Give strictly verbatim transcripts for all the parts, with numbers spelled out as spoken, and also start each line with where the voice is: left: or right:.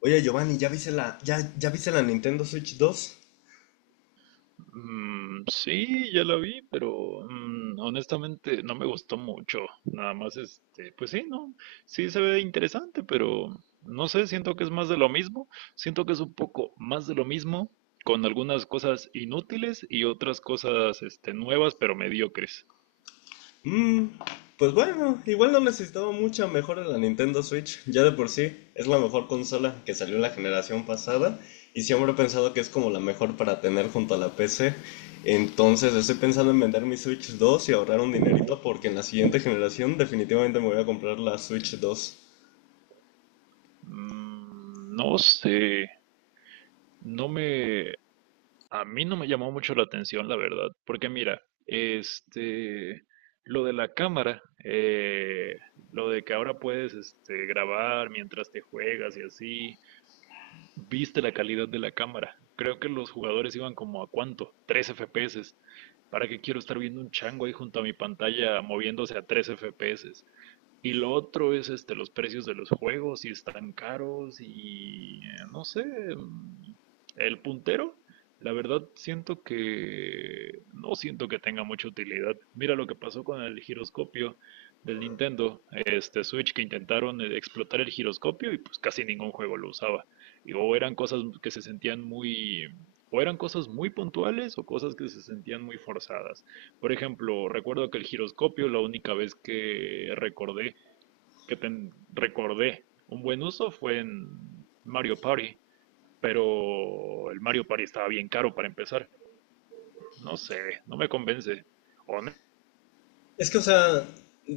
left: Oye, Giovanni, ¿ya viste la, ya, ya viste la Nintendo Switch dos?
right: Mm, sí, ya la vi, pero mm, honestamente no me gustó mucho. Nada más, este, pues sí, no, sí se ve interesante, pero no sé, siento que es más de lo mismo. Siento que es un poco más de lo mismo, con algunas cosas inútiles y otras cosas, este, nuevas, pero mediocres.
left: Mm, pues bueno, igual no necesitaba mucha mejora la Nintendo Switch. Ya de por sí es la mejor consola que salió en la generación pasada. Y siempre he pensado que es como la mejor para tener junto a la P C. Entonces estoy pensando en vender mi Switch dos y ahorrar un dinerito porque en la siguiente generación definitivamente me voy a comprar la Switch dos.
right: Mm, no sé, no me, a mí no me llamó mucho la atención, la verdad, porque mira, este, lo de la cámara, eh, lo de que ahora puedes, este, grabar mientras te juegas y así, viste la calidad de la cámara. Creo que los jugadores iban como a cuánto, tres F P S. ¿Para qué quiero estar viendo un chango ahí junto a mi pantalla moviéndose a tres F P S? Y lo otro es este, los precios de los juegos, si están caros y eh, no sé, mm, el puntero, la verdad siento que no siento que tenga mucha utilidad. Mira lo que pasó con el giroscopio del Nintendo, este Switch, que intentaron eh, explotar el giroscopio y pues casi ningún juego lo usaba. Y o eran cosas que se sentían muy, o eran cosas muy puntuales o cosas que se sentían muy forzadas. Por ejemplo, recuerdo que el giroscopio, la única vez que recordé que te recordé un buen uso fue en Mario Party, pero el Mario Party estaba bien caro para empezar. No sé, no me convence. O no,
left: Es que, o sea,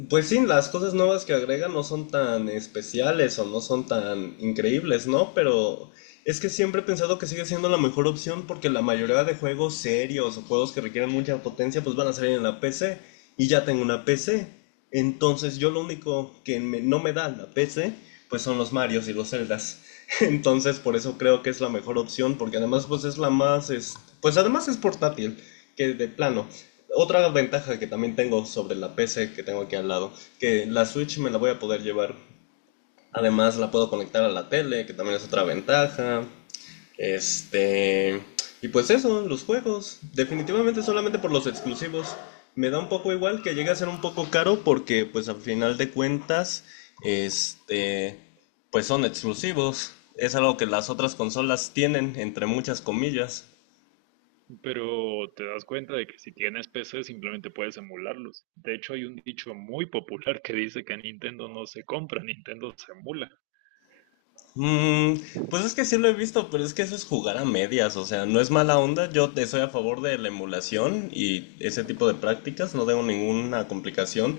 left: pues sí, las cosas nuevas que agregan no son tan especiales o no son tan increíbles, ¿no? Pero es que siempre he pensado que sigue siendo la mejor opción porque la mayoría de juegos serios o juegos que requieren mucha potencia pues van a salir en la P C y ya tengo una P C. Entonces yo lo único que me- no me da la P C pues son los Marios y los Zeldas. Entonces por eso creo que es la mejor opción porque además pues es la más, es- pues además es portátil, que de plano. Otra ventaja que también tengo sobre la P C que tengo aquí al lado, que la Switch me la voy a poder llevar. Además la puedo conectar a la tele, que también es otra ventaja. Este... Y pues eso, los juegos. Definitivamente solamente por los exclusivos. Me da un poco igual que llegue a ser un poco caro porque pues al final de cuentas, este... pues son exclusivos. Es algo que las otras consolas tienen, entre muchas comillas.
right: pero te das cuenta de que si tienes P C simplemente puedes emularlos. De hecho, hay un dicho muy popular que dice que Nintendo no se compra, Nintendo se emula.
left: Mm, pues es que sí lo he visto, pero es que eso es jugar a medias, o sea, no es mala onda, yo te soy a favor de la emulación y ese tipo de prácticas, no tengo ninguna complicación,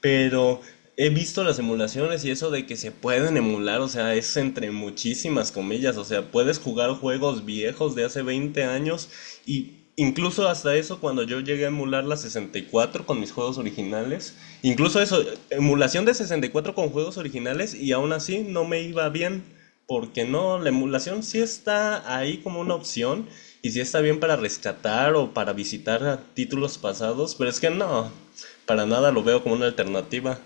left: pero he visto las emulaciones y eso de que se pueden emular, o sea, es entre muchísimas comillas, o sea, puedes jugar juegos viejos de hace veinte años, y incluso hasta eso, cuando yo llegué a emular la sesenta y cuatro con mis juegos originales, incluso eso, emulación de sesenta y cuatro con juegos originales, y aún así no me iba bien, porque no, la emulación sí está ahí como una opción y sí está bien para rescatar o para visitar a títulos pasados, pero es que no, para nada lo veo como una alternativa.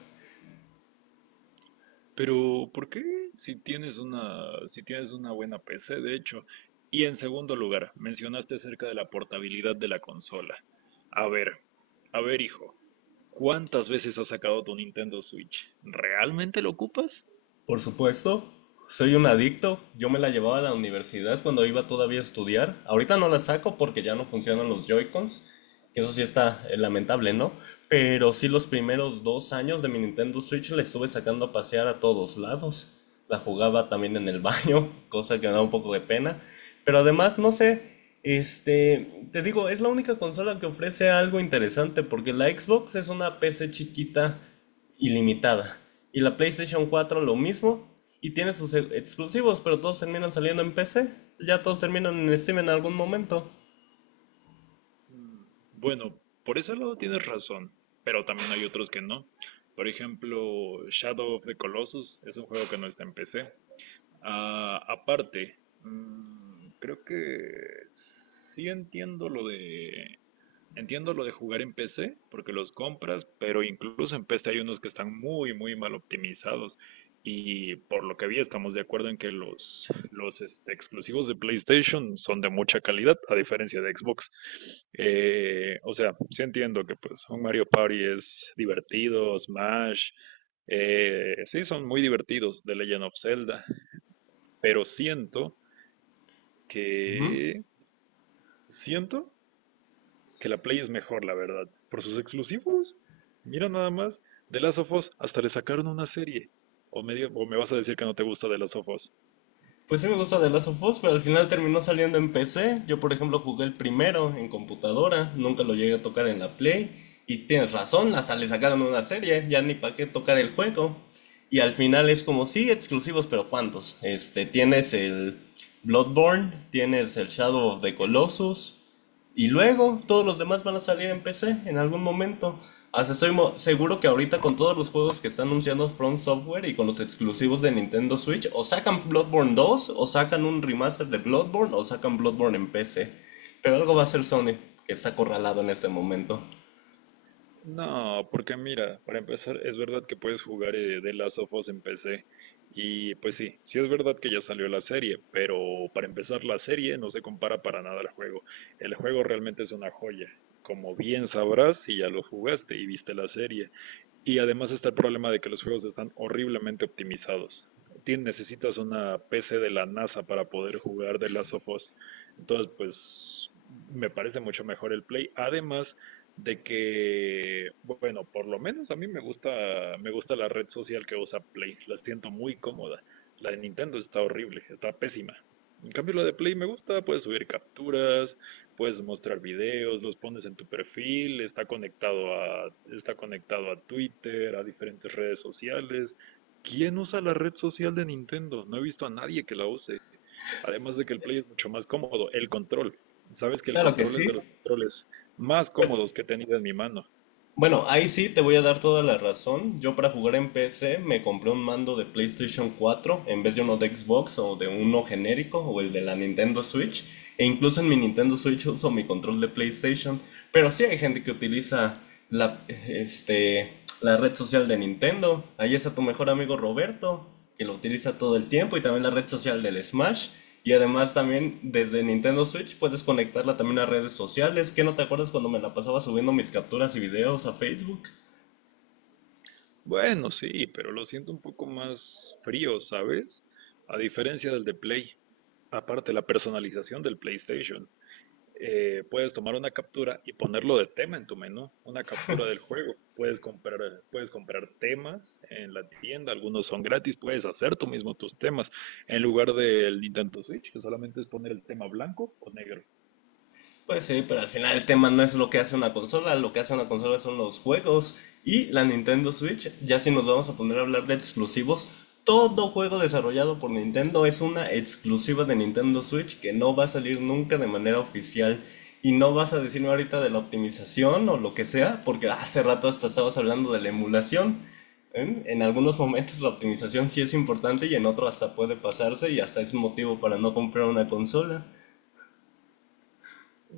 right: Pero ¿por qué? Si tienes una, si tienes una buena P C, de hecho. Y en segundo lugar, mencionaste acerca de la portabilidad de la consola. A ver, a ver, hijo, ¿cuántas veces has sacado tu Nintendo Switch? ¿Realmente lo ocupas?
left: Por supuesto, soy un adicto. Yo me la llevaba a la universidad cuando iba todavía a estudiar. Ahorita no la saco porque ya no funcionan los Joy-Cons. Que eso sí está eh, lamentable, ¿no? Pero sí los primeros dos años de mi Nintendo Switch la estuve sacando a pasear a todos lados. La jugaba también en el baño, cosa que me da un poco de pena. Pero además, no sé, este, te digo, es la única consola que ofrece algo interesante porque la Xbox es una P C chiquita ilimitada. Y la PlayStation cuatro lo mismo. Y tiene sus e- exclusivos, pero todos terminan saliendo en P C. Ya todos terminan en Steam en algún momento.
right: Mm, Bueno, por ese lado tienes razón, pero también hay otros que no. Por ejemplo, Shadow of the Colossus es un juego que no está en P C. Ah, aparte, mm, creo que sí entiendo lo de entiendo lo de jugar en P C, porque los compras, pero incluso en P C hay unos que están muy, muy mal optimizados. Y por lo que vi, estamos de acuerdo en que los, los este, exclusivos de PlayStation son de mucha calidad, a diferencia de Xbox. Eh, o sea, sí entiendo que pues un Mario Party es divertido, Smash, eh, sí son muy divertidos The Legend of Zelda, pero siento
left: Ujú.
right: que siento que la Play es mejor, la verdad. Por sus exclusivos. Mira nada más. De Last of Us hasta le sacaron una serie. O me, diga- o me vas a decir que no te gusta de Last of Us.
left: Pues sí me gusta The Last of Us, pero al final terminó saliendo en P C. Yo, por ejemplo, jugué el primero en computadora. Nunca lo llegué a tocar en la Play. Y tienes razón, hasta le sacaron una serie. Ya ni para qué tocar el juego. Y al final es como, sí, exclusivos, pero ¿cuántos? Este, tienes el Bloodborne, tienes el Shadow of the Colossus, y luego todos los demás van a salir en P C en algún momento. Hasta estoy seguro que ahorita, con todos los juegos que está anunciando From Software y con los exclusivos de Nintendo Switch, o sacan Bloodborne dos, o sacan un remaster de Bloodborne, o sacan Bloodborne en P C. Pero algo va a hacer Sony, que está acorralado en este momento.
right: No, porque mira, para empezar, es verdad que puedes jugar de The Last of Us en P C. Y pues sí, sí es verdad que ya salió la serie, pero para empezar la serie no se compara para nada al juego. El juego realmente es una joya. Como bien sabrás si ya lo jugaste y viste la serie. Y además está el problema de que los juegos están horriblemente optimizados. Tien- necesitas una P C de la NASA para poder jugar The Last of Us. Entonces, pues me parece mucho mejor el Play. Además de que, bueno, por lo menos a mí me gusta, me gusta la red social que usa Play. La siento muy cómoda. La de Nintendo está horrible, está pésima. En cambio, la de Play me gusta, puedes subir capturas, puedes mostrar videos, los pones en tu perfil, está conectado a, está conectado a Twitter, a diferentes redes sociales. ¿Quién usa la red social de Nintendo? No he visto a nadie que la use. Además de que el Play es mucho más cómodo, el control. Sabes que el
left: Claro que
right: control es de
left: sí.
right: los controles más cómodos que he tenido en mi mano.
left: Bueno, ahí sí te voy a dar toda la razón. Yo para jugar en P C me compré un mando de PlayStation cuatro en vez de uno de Xbox o de uno genérico o el de la Nintendo Switch. E incluso en mi Nintendo Switch uso mi control de PlayStation. Pero sí hay gente que utiliza la, este, la red social de Nintendo. Ahí es a tu mejor amigo Roberto, que lo utiliza todo el tiempo, y también la red social del Smash. Y además, también desde Nintendo Switch puedes conectarla también a redes sociales. ¿Qué no te acuerdas cuando me la pasaba subiendo mis capturas y videos a Facebook?
right: Bueno, sí, pero lo siento un poco más frío, ¿sabes? A diferencia del de Play. Aparte, la personalización del PlayStation. eh, puedes tomar una captura y ponerlo de tema en tu menú, una captura del juego. Puedes comprar, puedes comprar temas en la tienda, algunos son gratis, puedes hacer tú mismo tus temas en lugar del Nintendo Switch, que solamente es poner el tema blanco o negro.
left: Pues sí, pero al final el tema no es lo que hace una consola, lo que hace una consola son los juegos y la Nintendo Switch. Ya si nos vamos a poner a hablar de exclusivos, todo juego desarrollado por Nintendo es una exclusiva de Nintendo Switch que no va a salir nunca de manera oficial. Y no vas a decirme ahorita de la optimización o lo que sea, porque hace rato hasta estabas hablando de la emulación. ¿Eh? En algunos momentos la optimización sí es importante y en otros hasta puede pasarse y hasta es motivo para no comprar una consola.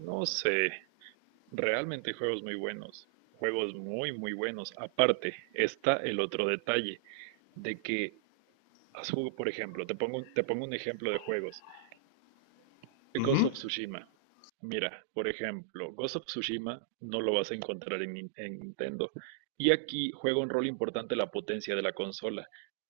right: No sé, realmente hay juegos muy buenos, juegos muy, muy buenos. Aparte, está el otro detalle de que, has jug- por ejemplo, te pongo, un- te pongo un ejemplo de juegos. Ghost
left: Ujú.
right: of Tsushima. Mira, por ejemplo, Ghost of Tsushima no lo vas a encontrar en, Nin- en Nintendo. Y aquí juega un rol importante la potencia de la consola,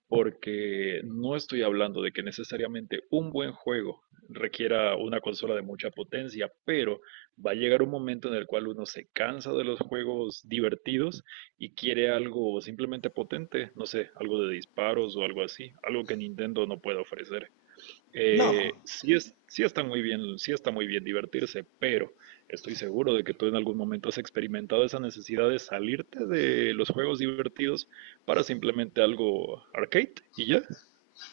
right: porque no estoy hablando de que necesariamente un buen juego requiera una consola de mucha potencia, pero va a llegar un momento en el cual uno se cansa de los juegos divertidos y quiere algo simplemente potente, no sé, algo de disparos o algo así, algo que Nintendo no puede ofrecer.
left: No.
right: Eh, sí es, sí está muy bien, sí está muy bien divertirse, pero estoy seguro de que tú en algún momento has experimentado esa necesidad de salirte de los juegos divertidos para simplemente algo arcade y ya.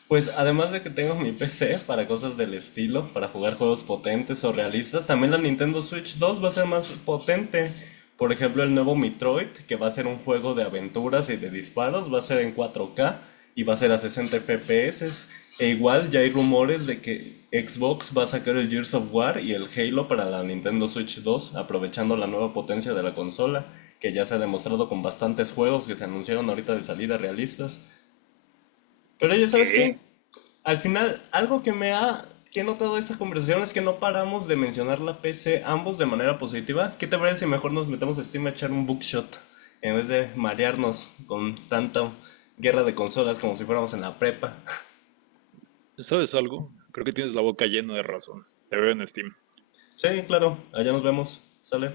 left: Pues además de que tengo mi P C para cosas del estilo, para jugar juegos potentes o realistas, también la Nintendo Switch dos va a ser más potente. Por ejemplo, el nuevo Metroid, que va a ser un juego de aventuras y de disparos, va a ser en cuatro K y va a ser a sesenta F P S. E igual ya hay rumores de que Xbox va a sacar el Gears of War y el Halo para la Nintendo Switch dos, aprovechando la nueva potencia de la consola, que ya se ha demostrado con bastantes juegos que se anunciaron ahorita de salida realistas. Pero ya sabes qué,
right: ¿Qué?
left: al final, algo que me ha que he notado de esta conversación es que no paramos de mencionar la P C ambos de manera positiva. ¿Qué te parece si mejor nos metemos a Steam a echar un bookshot en vez de marearnos con tanta guerra de consolas como si fuéramos en la prepa?
right: ¿Sabes algo? Creo que tienes la boca llena de razón. Te veo en Steam.
left: Sí, claro, allá nos vemos. Sale.